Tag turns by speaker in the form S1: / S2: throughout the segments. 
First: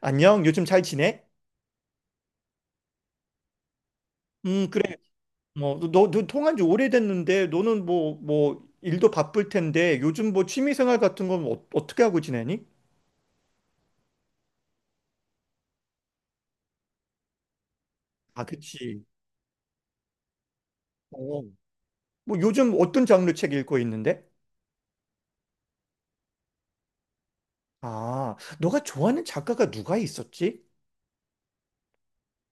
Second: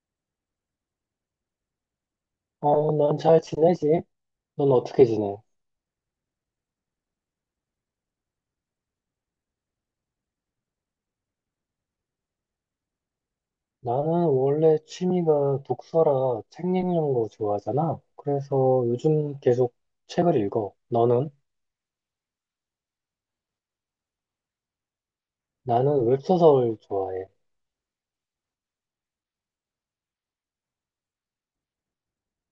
S1: 안녕, 요즘 잘 지내?
S2: 어, 난 잘 지내지? 넌
S1: 그래.
S2: 어떻게 지내?
S1: 뭐, 너 통한 지 오래됐는데, 너는 뭐, 일도 바쁠 텐데, 요즘 뭐 취미생활 같은 건 어떻게 하고 지내니?
S2: 나는 원래 취미가 독서라 책 읽는 거 좋아하잖아.
S1: 아,
S2: 그래서
S1: 그치.
S2: 요즘 계속 책을 읽어. 너는?
S1: 어. 뭐, 요즘 어떤 장르 책 읽고 있는데?
S2: 나는 웹소설 좋아해.
S1: 아, 너가 좋아하는 작가가 누가 있었지?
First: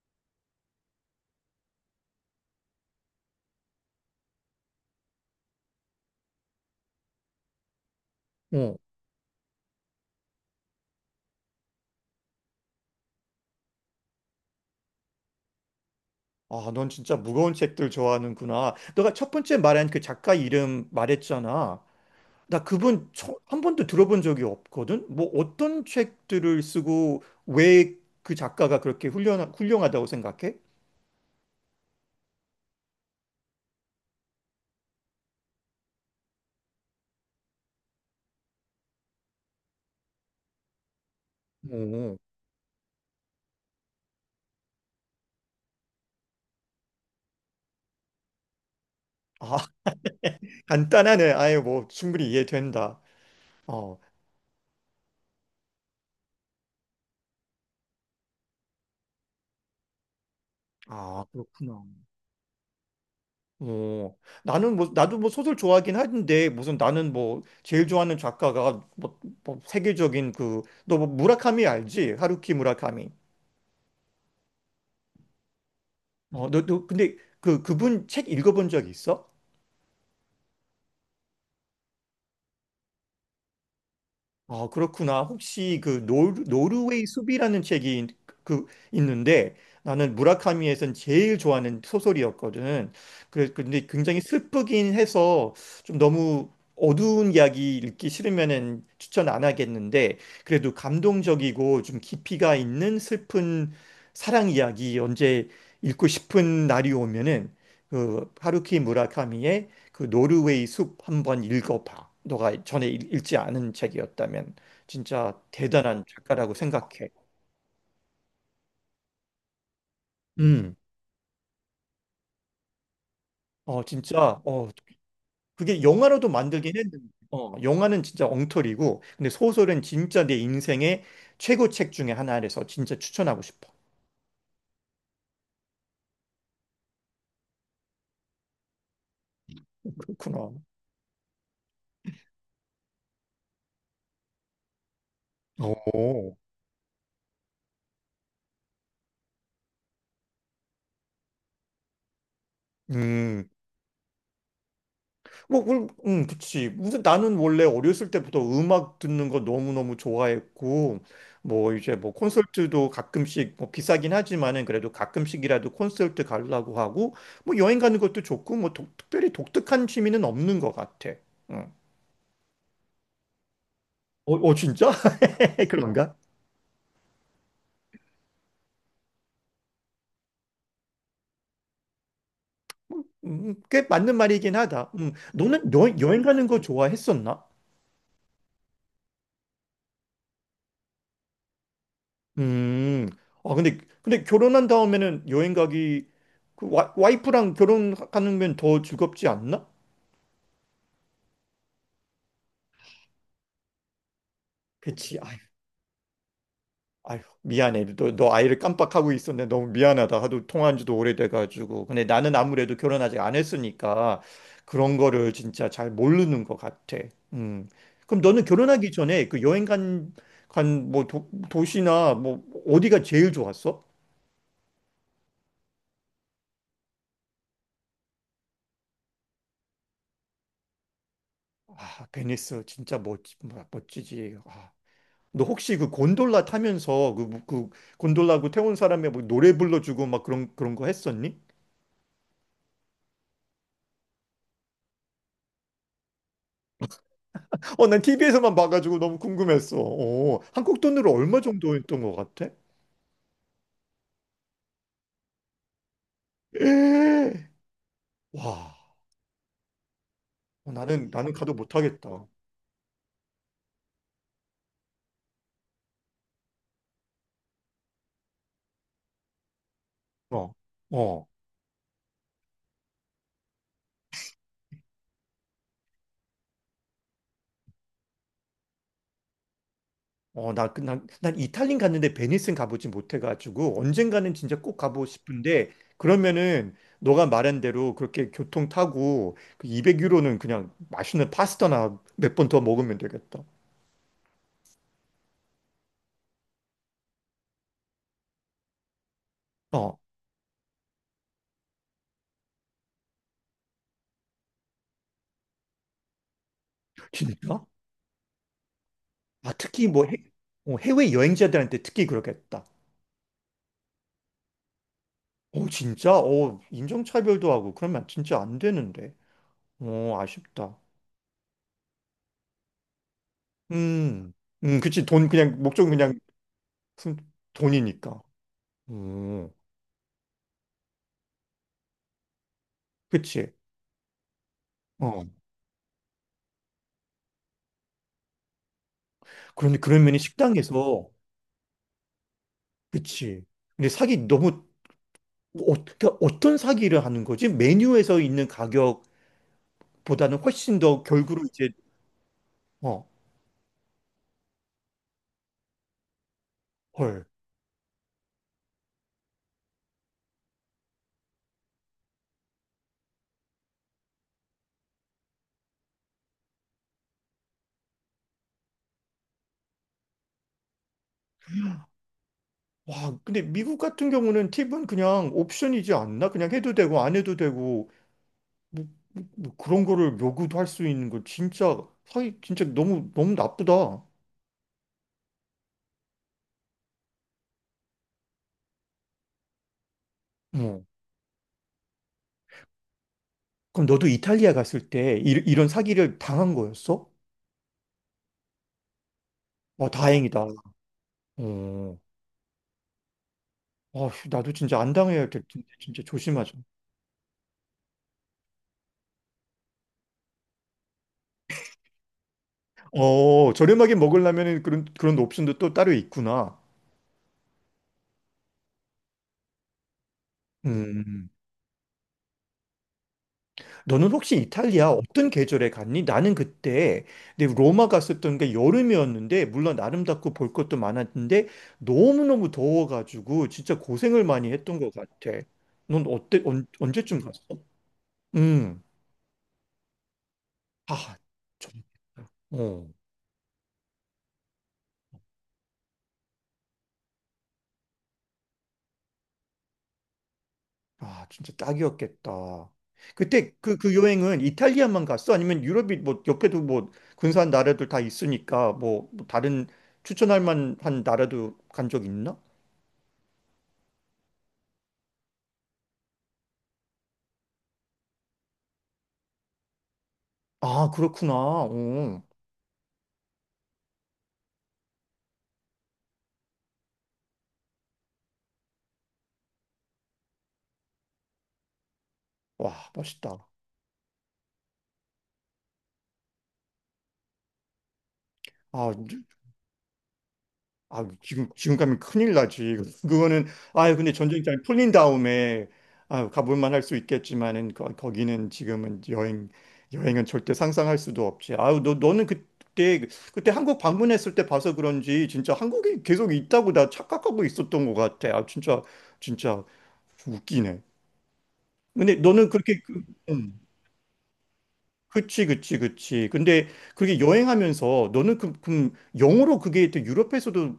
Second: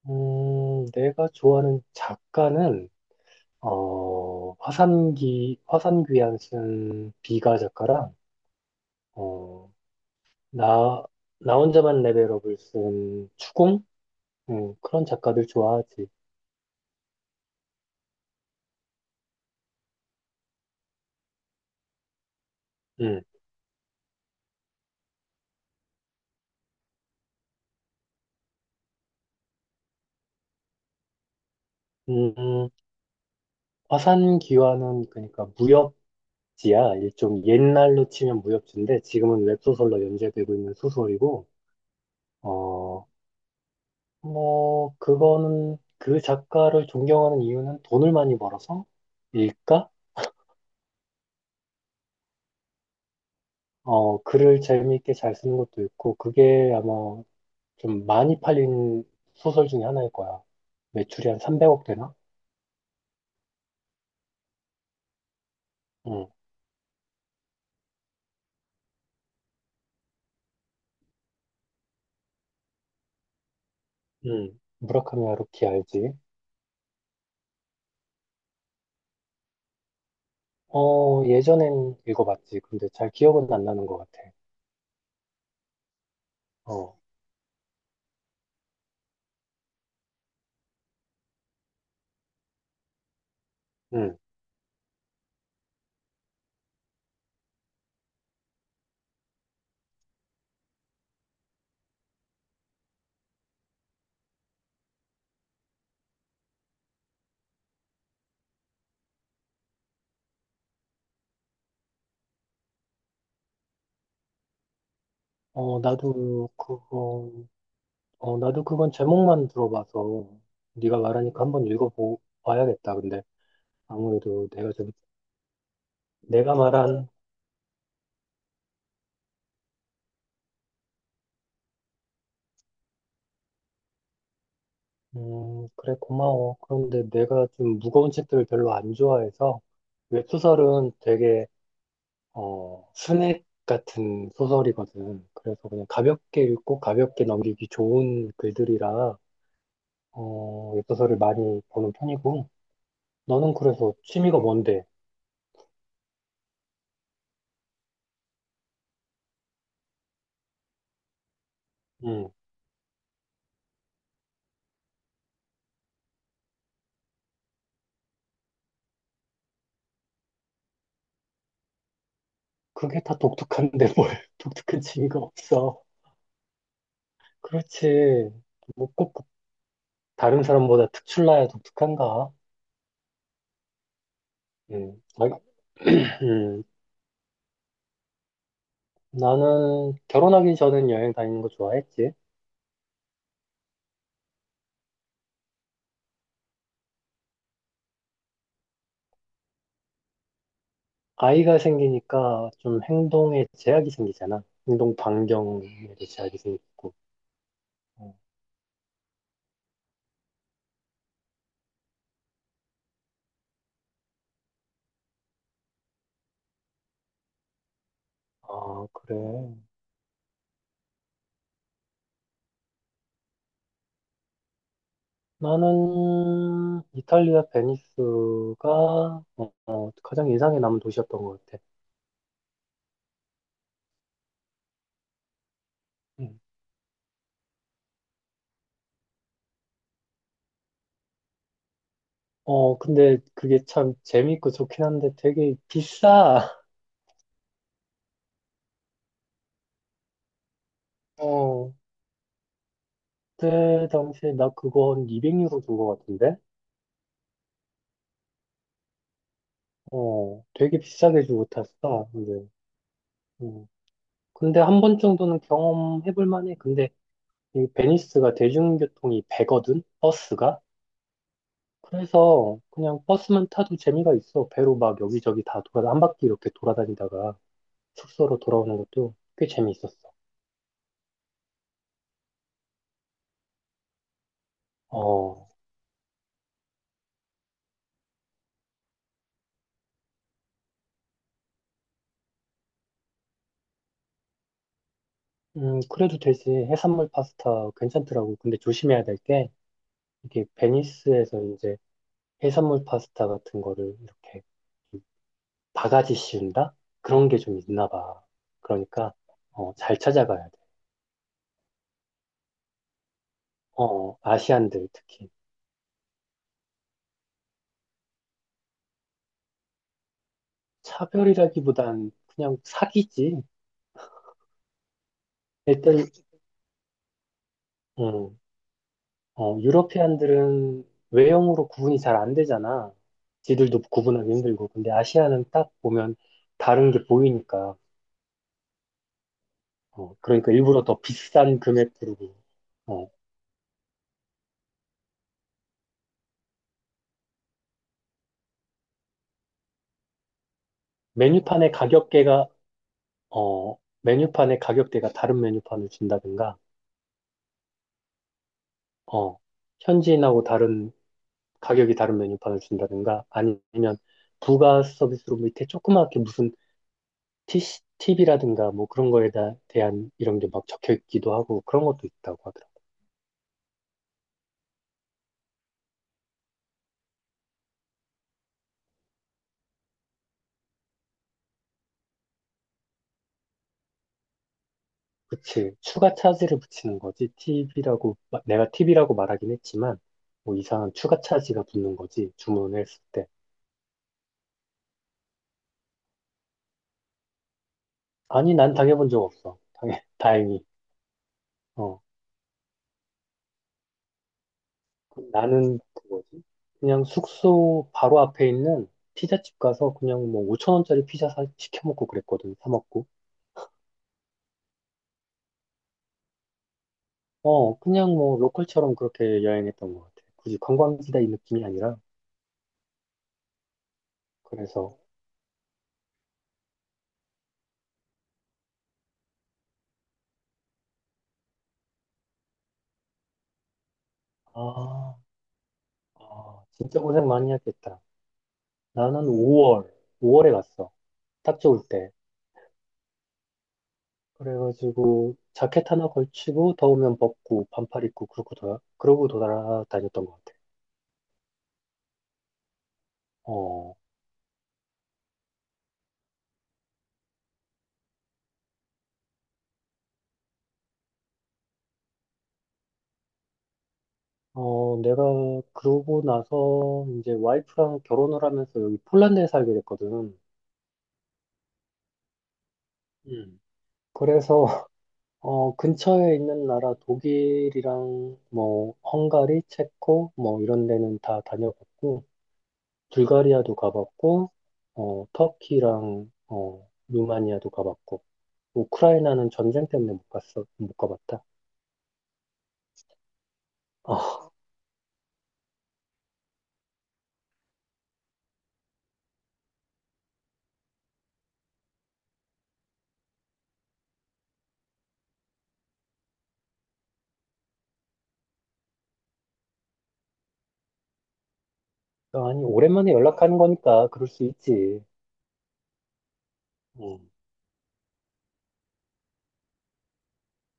S2: 내가 좋아하는 작가는, 화산귀환 쓴 비가 작가랑,
S1: 어.
S2: 어, 나, 나 혼자만 레벨업을 쓴 추공? 그런 작가들 좋아하지.
S1: 아, 넌 진짜 무거운 책들 좋아하는구나. 너가 첫 번째 말한 그 작가 이름 말했잖아. 나 그분
S2: 음,
S1: 한 번도 들어본 적이 없거든. 뭐 어떤 책들을 쓰고 왜 그 작가가 그렇게 훌륭하다고 생각해?
S2: 음, 화산귀환은 그러니까 무협, 지야, 일종 옛날로 치면 무협지인데 지금은 웹소설로 연재되고 있는 소설이고,
S1: 오.
S2: 어 뭐 그거는 그 작가를 존경하는 이유는 돈을 많이 벌어서
S1: 아,
S2: 일까?
S1: 간단하네. 아예 뭐 충분히 이해된다. 어.
S2: 글을 재미있게 잘 쓰는 것도 있고, 그게 아마 좀 많이 팔린 소설 중에 하나일 거야.
S1: 아,
S2: 매출이 한
S1: 그렇구나.
S2: 300억 되나?
S1: 어. 나는 뭐 나도 뭐 소설 좋아하긴
S2: 응,
S1: 하는데 무슨 나는 뭐 제일 좋아하는 작가가 뭐 세계적인 그 너 뭐 무라카미 알지? 하루키 무라카미.
S2: 응. 무라카미 하루키 알지?
S1: 어, 너 근데 그 그분 책 읽어본 적 있어?
S2: 예전엔 읽어봤지. 근데 잘 기억은 안 나는 것 같아.
S1: 아, 그렇구나. 혹시 그
S2: 어,
S1: 노르웨이 숲이라는 책이 그 있는데 나는 무라카미에선 제일 좋아하는 소설이었거든. 그래 근데
S2: 응.
S1: 굉장히 슬프긴 해서 좀 너무 어두운 이야기 읽기 싫으면은 추천 안 하겠는데 그래도 감동적이고 좀 깊이가 있는 슬픈 사랑 이야기 언제 읽고 싶은 날이 오면은 그 하루키 무라카미의 그 노르웨이 숲 한번 읽어봐. 너가 전에 읽지 않은 책이었다면 진짜
S2: 어,
S1: 대단한
S2: 나도
S1: 작가라고 생각해.
S2: 그거 나도 그건 제목만 들어봐서,
S1: 음.
S2: 네가 말하니까 한번 읽어봐야겠다. 근데
S1: 어, 진짜
S2: 아무래도
S1: 어
S2: 내가 좀,
S1: 그게 영화로도
S2: 내가
S1: 만들긴 했는데
S2: 말한,
S1: 어, 영화는 진짜 엉터리고 근데 소설은 진짜 내 인생의 최고 책 중에 하나라서 진짜 추천하고 싶어.
S2: 그래, 고마워. 그런데 내가 좀 무거운 책들을 별로 안 좋아해서.
S1: 그렇구나.
S2: 웹소설은 되게, 스낵 같은 소설이거든. 그래서 그냥
S1: 오.
S2: 가볍게 읽고 가볍게 넘기기 좋은 글들이라 웹소설을 많이 보는 편이고.
S1: 음.
S2: 너는 그래서 취미가 뭔데?
S1: 뭐, 그치. 무슨 나는 원래 어렸을 때부터 음악 듣는 거 너무너무 좋아했고, 뭐 이제 뭐
S2: 음,
S1: 콘서트도 가끔씩 뭐 비싸긴 하지만은 그래도 가끔씩이라도 콘서트 가려고 하고, 뭐 여행 가는 것도 좋고, 뭐 특별히 독특한 취미는 없는 것 같아. 응.
S2: 그게 다 독특한데 뭘. 독특한
S1: 진짜?
S2: 취미가 없어.
S1: 그런가?
S2: 그렇지. 뭐꼭 다른 사람보다 특출나야 독특한가?
S1: 꽤 맞는 말이긴 하다.
S2: 음. 아,
S1: 너는 여행 가는 거
S2: 음.
S1: 좋아했었나?
S2: 나는 결혼하기 전엔 여행 다니는 거 좋아했지.
S1: 음. 아, 근데 결혼한 다음에는 여행 가기, 그 와이프랑 결혼하면 더 즐겁지 않나?
S2: 아이가 생기니까 좀 행동에 제약이 생기잖아. 행동
S1: 그치. 아휴,
S2: 반경에도 제약이 생기고.
S1: 아휴, 미안해.
S2: 어,
S1: 너 아이를 깜빡하고 있었네. 너무 미안하다. 하도 통화한 지도 오래돼가지고. 근데 나는 아무래도 결혼 아직 안 했으니까 그런 거를 진짜 잘 모르는 것 같아. 음. 그럼 너는
S2: 아,
S1: 결혼하기
S2: 그래.
S1: 전에 그 간 뭐 도시나 뭐 어디가 제일 좋았어?
S2: 나는 이탈리아 베니스가, 가장 인상에 남은 도시였던 것 같아.
S1: 아, 베니스 멋지지. 아. 너 혹시 그
S2: 음.
S1: 곤돌라 타면서 그 곤돌라고 태운 사람의 뭐 노래 불러주고 막 그런 거 했었니?
S2: 어, 근데 그게 참 재미있고 좋긴 한데 되게 비싸.
S1: 어, 난 TV에서만 봐가지고 너무 궁금했어. 어, 한국 돈으로 얼마
S2: 어,
S1: 정도 했던 것 같아?
S2: 그때 당시에 나 그거 한 200유로 준 것 같은데?
S1: 에 와,
S2: 어,
S1: 어,
S2: 되게 비싸게
S1: 나는
S2: 주고
S1: 가도
S2: 탔어.
S1: 못하겠다.
S2: 근데, 음. 근데 한 번 정도는 경험해볼 만해. 근데 이 베니스가 대중교통이 배거든?
S1: 어,
S2: 버스가?
S1: 어,
S2: 그래서 그냥 버스만 타도 재미가 있어. 배로 막 여기저기 다 한 바퀴 이렇게 돌아다니다가 숙소로 돌아오는 것도 꽤 재미있었어.
S1: 어, 난 이탈리아 갔는데 베니스는 가보지 못해가지고 언젠가는 진짜 꼭 가보고
S2: 어,
S1: 싶은데 그러면은 너가 말한 대로 그렇게 교통 타고 그 200유로는 그냥 맛있는 파스타나 몇 번 더 먹으면 되겠다.
S2: 그래도 되지. 해산물 파스타 괜찮더라고. 근데 조심해야 될 게,
S1: 어.
S2: 이게 베니스에서 이제 해산물 파스타 같은 거를 이렇게 바가지 씌운다? 그런 게 좀
S1: 진짜?
S2: 있나 봐. 그러니까
S1: 아, 특히
S2: 잘 찾아가야 돼.
S1: 어, 해외 여행자들한테 특히 그러겠다.
S2: 어, 어, 아시안들 특히.
S1: 어, 진짜? 어, 인종차별도 하고 그러면 진짜 안 되는데. 어, 아쉽다.
S2: 차별이라기보단 그냥 사기지.
S1: 음, 그치. 돈 그냥 목적은
S2: 일단,
S1: 순- 돈이니까.
S2: 음,
S1: 음,
S2: 유러피안들은 외형으로 구분이 잘 안 되잖아.
S1: 그치.
S2: 지들도 구분하기 힘들고. 근데
S1: 어,
S2: 아시아는 딱 보면 다른 게 보이니까.
S1: 그런데 그런
S2: 어,
S1: 면이
S2: 그러니까 일부러 더
S1: 식당에서
S2: 비싼 금액 부르고. 어,
S1: 그치. 근데 사기 너무 어떻게 어떤 사기를 하는 거지? 메뉴에서 있는 가격보다는 훨씬 더 결국은 이제
S2: 메뉴판의 가격대가
S1: 어,
S2: 어, 메뉴판의 가격대가 다른 메뉴판을 준다든가,
S1: 헐.
S2: 어, 현지인하고 다른, 가격이 다른 메뉴판을 준다든가, 아니면 부가 서비스로 밑에 조그맣게 무슨 TC, 팁이라든가 뭐 그런 거에 대한 이런 게 막 적혀 있기도 하고, 그런 것도 있다고 하더라고.
S1: 와, 근데 미국 같은 경우는 팁은 그냥 옵션이지 않나? 그냥 해도 되고 안 해도 되고 뭐, 뭐 그런 거를 요구도 할 수 있는 거 진짜 사기 진짜 너무 너무 나쁘다. 어.
S2: 그치. 추가 차지를 붙이는 거지. 팁이라고, 내가 팁이라고 말하긴 했지만, 뭐 이상한 추가 차지가 붙는 거지, 주문을 했을 때.
S1: 그럼 너도 이탈리아 갔을 때 런 사기를 당한 거였어?
S2: 아니, 난 당해본 적 없어.
S1: 와, 다행이다.
S2: 다행히.
S1: 어.
S2: 어.
S1: 아, 나도 진짜 안 당해야 될 텐데
S2: 나는
S1: 진짜
S2: 그 뭐지?
S1: 조심하자.
S2: 그냥 숙소 바로 앞에 있는 피자집 가서 그냥 뭐 5천 원짜리 피자 시켜 먹고 그랬거든. 사 먹고.
S1: 어, 저렴하게 먹으려면 그런 옵션도 또 따로 있구나.
S2: 어, 그냥 뭐 로컬처럼 그렇게 여행했던 것 같아. 굳이 관광지다 이
S1: 음.
S2: 느낌이 아니라.
S1: 너는 혹시 이탈리아
S2: 그래서
S1: 어떤 계절에 갔니? 나는 그때 내 로마 갔었던 게 여름이었는데 물론 아름답고 볼 것도 많았는데 너무너무 더워가지고 진짜 고생을 많이 했던 것
S2: 아,
S1: 같아. 넌 어때?
S2: 아, 진짜
S1: 언제쯤
S2: 고생
S1: 갔어?
S2: 많이 했겠다.
S1: 음.
S2: 나는 5월에 갔어.
S1: 아,
S2: 딱 좋을
S1: 좀,
S2: 때.
S1: 어.
S2: 그래가지고 자켓 하나 걸치고 더우면 벗고 반팔 입고, 그러고 돌아다녔던 것 같아.
S1: 아, 진짜 딱이었겠다. 그때 그
S2: 어.
S1: 여행은 이탈리아만 갔어? 아니면 유럽이 뭐 옆에도 뭐 근사한 나라들 다 있으니까 뭐뭐 다른 추천할 만한 나라도 간 적 있나?
S2: 어, 내가 그러고 나서 이제 와이프랑 결혼을 하면서 여기 폴란드에 살게 됐거든.
S1: 아, 그렇구나. 어.
S2: 음, 그래서 근처에 있는 나라 독일이랑 뭐 헝가리, 체코 뭐 이런 데는 다 다녀봤고,
S1: 와, 멋있다.
S2: 불가리아도 가봤고, 터키랑 루마니아도 가봤고,
S1: 아, 이제-
S2: 우크라이나는 전쟁 때문에 못
S1: 아,
S2: 가봤다.
S1: 지금 가면 큰일 나지. 그거는, 아 근데
S2: 아,
S1: 전쟁장이 풀린 다음에, 아 가볼만 할 수 있겠지만은, 거기는 지금은 여행은 절대 상상할 수도 없지. 아유, 그때 한국 방문했을 때 봐서 그런지, 진짜 한국이 계속 있다고 나 착각하고 있었던 것 같아. 아, 진짜, 진짜 웃기네. 근데 너는
S2: 아니
S1: 그렇게, 그-
S2: 오랜만에 연락하는
S1: 음,
S2: 거니까 그럴 수 있지.
S1: 그치, 그치, 그치. 근데 그게
S2: 음.
S1: 여행하면서 너는 그, 그 영어로 그게 또 유럽에서도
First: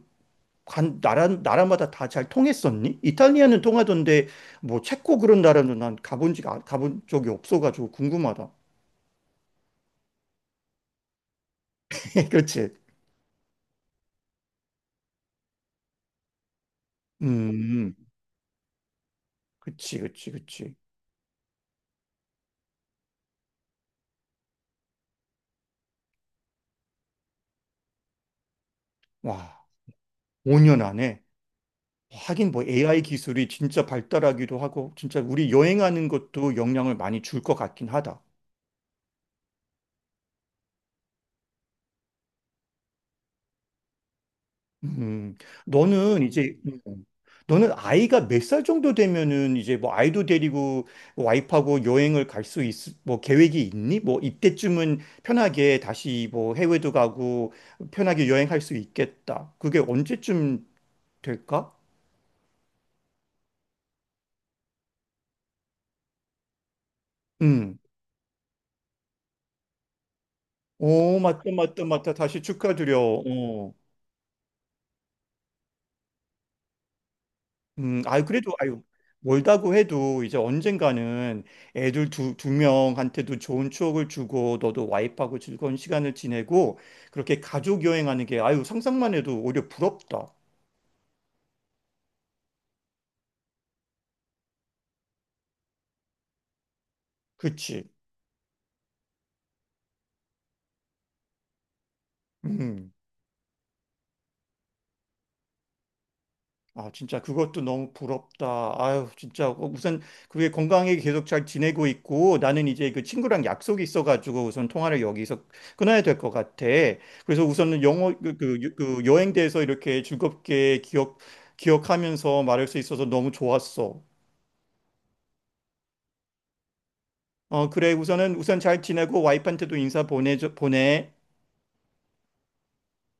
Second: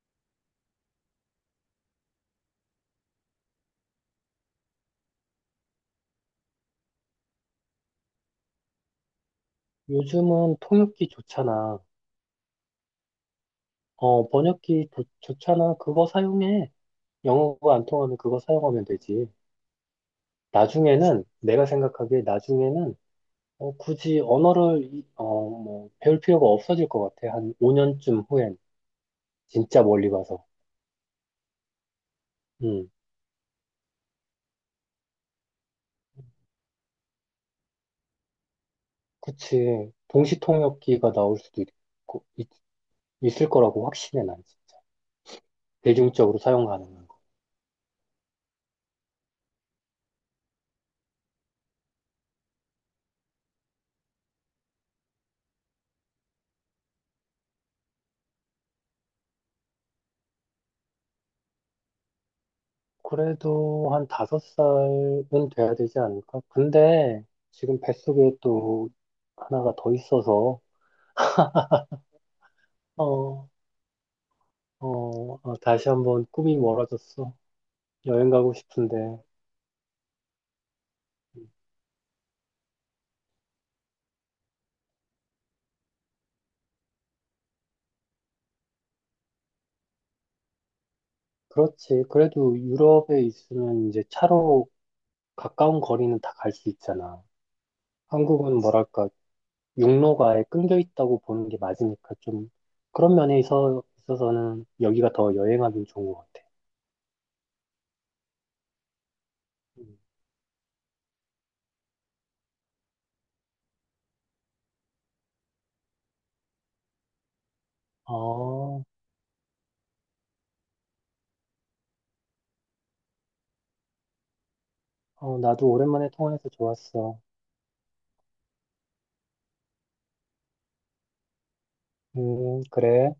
S1: 나라마다 다 잘 통했었니? 이탈리아는 통하던데, 뭐, 체코 그런 나라는 난 가본 적이 없어가지고 궁금하다.
S2: 요즘은 통역기 좋잖아.
S1: 그렇지.
S2: 번역기 좋잖아. 그거 사용해. 영어가 안
S1: 음,
S2: 통하면 그거 사용하면 되지.
S1: 그치, 그치, 그치.
S2: 나중에는, 내가 생각하기에 나중에는, 굳이 언어를, 뭐, 배울 필요가 없어질 것 같아. 한 5년쯤 후엔.
S1: 와,
S2: 진짜 멀리 가서.
S1: 5년 안에. 하긴 뭐
S2: 음,
S1: AI 기술이 진짜 발달하기도 하고, 진짜 우리 여행하는 것도 영향을 많이 줄 것 같긴 하다.
S2: 그치. 동시통역기가 나올 수도 있고, 있을 거라고 확신해, 난 진짜.
S1: 음, 너는
S2: 대중적으로
S1: 이제
S2: 사용 가능한 거.
S1: 너는 아이가 몇 살 정도 되면은 이제 뭐 아이도 데리고 와이프하고 여행을 갈 수 있, 뭐 계획이 있니? 뭐 이때쯤은 편하게 다시 뭐 해외도 가고 편하게 여행할 수 있겠다. 그게 언제쯤 될까?
S2: 그래도 한 다섯 살은 돼야 되지 않을까? 근데,
S1: 음.
S2: 지금 뱃속에 또 하나가 더 있어서.
S1: 오, 맞다, 맞다, 맞다. 다시 축하드려.
S2: 어,
S1: 어.
S2: 어, 아, 다시 한번 꿈이 멀어졌어.
S1: 아유,
S2: 여행
S1: 그래도,
S2: 가고
S1: 아유,
S2: 싶은데.
S1: 멀다고 해도 이제 언젠가는 애들 두 명한테도 좋은 추억을 주고 너도 와이프하고 즐거운 시간을 지내고 그렇게 가족 여행하는 게 아유, 상상만 해도 오히려 부럽다.
S2: 그렇지. 그래도 유럽에 있으면 이제 차로 가까운 거리는 다 갈 수 있잖아.
S1: 그치?
S2: 한국은 뭐랄까, 육로가 아예 끊겨 있다고 보는 게 맞으니까, 좀
S1: 음.
S2: 그런 면에 있어서는 여기가 더 여행하기 좋은 것 같아.
S1: 아, 진짜 그것도 너무 부럽다. 아유, 진짜 어,
S2: 음.
S1: 우선 그게 건강하게 계속 잘 지내고 있고 나는 이제 그 친구랑 약속이 있어가지고 우선 통화를 여기서 끊어야 될 것 같아. 그래서 우선은 영어
S2: 어,
S1: 그 여행대에서 이렇게 즐겁게 기억하면서 말할 수 있어서 너무 좋았어.
S2: 어, 나도 오랜만에 통화해서 좋았어.
S1: 어, 그래 우선은 우선 잘 지내고 와이프한테도 인사 보내.
S2: 그래.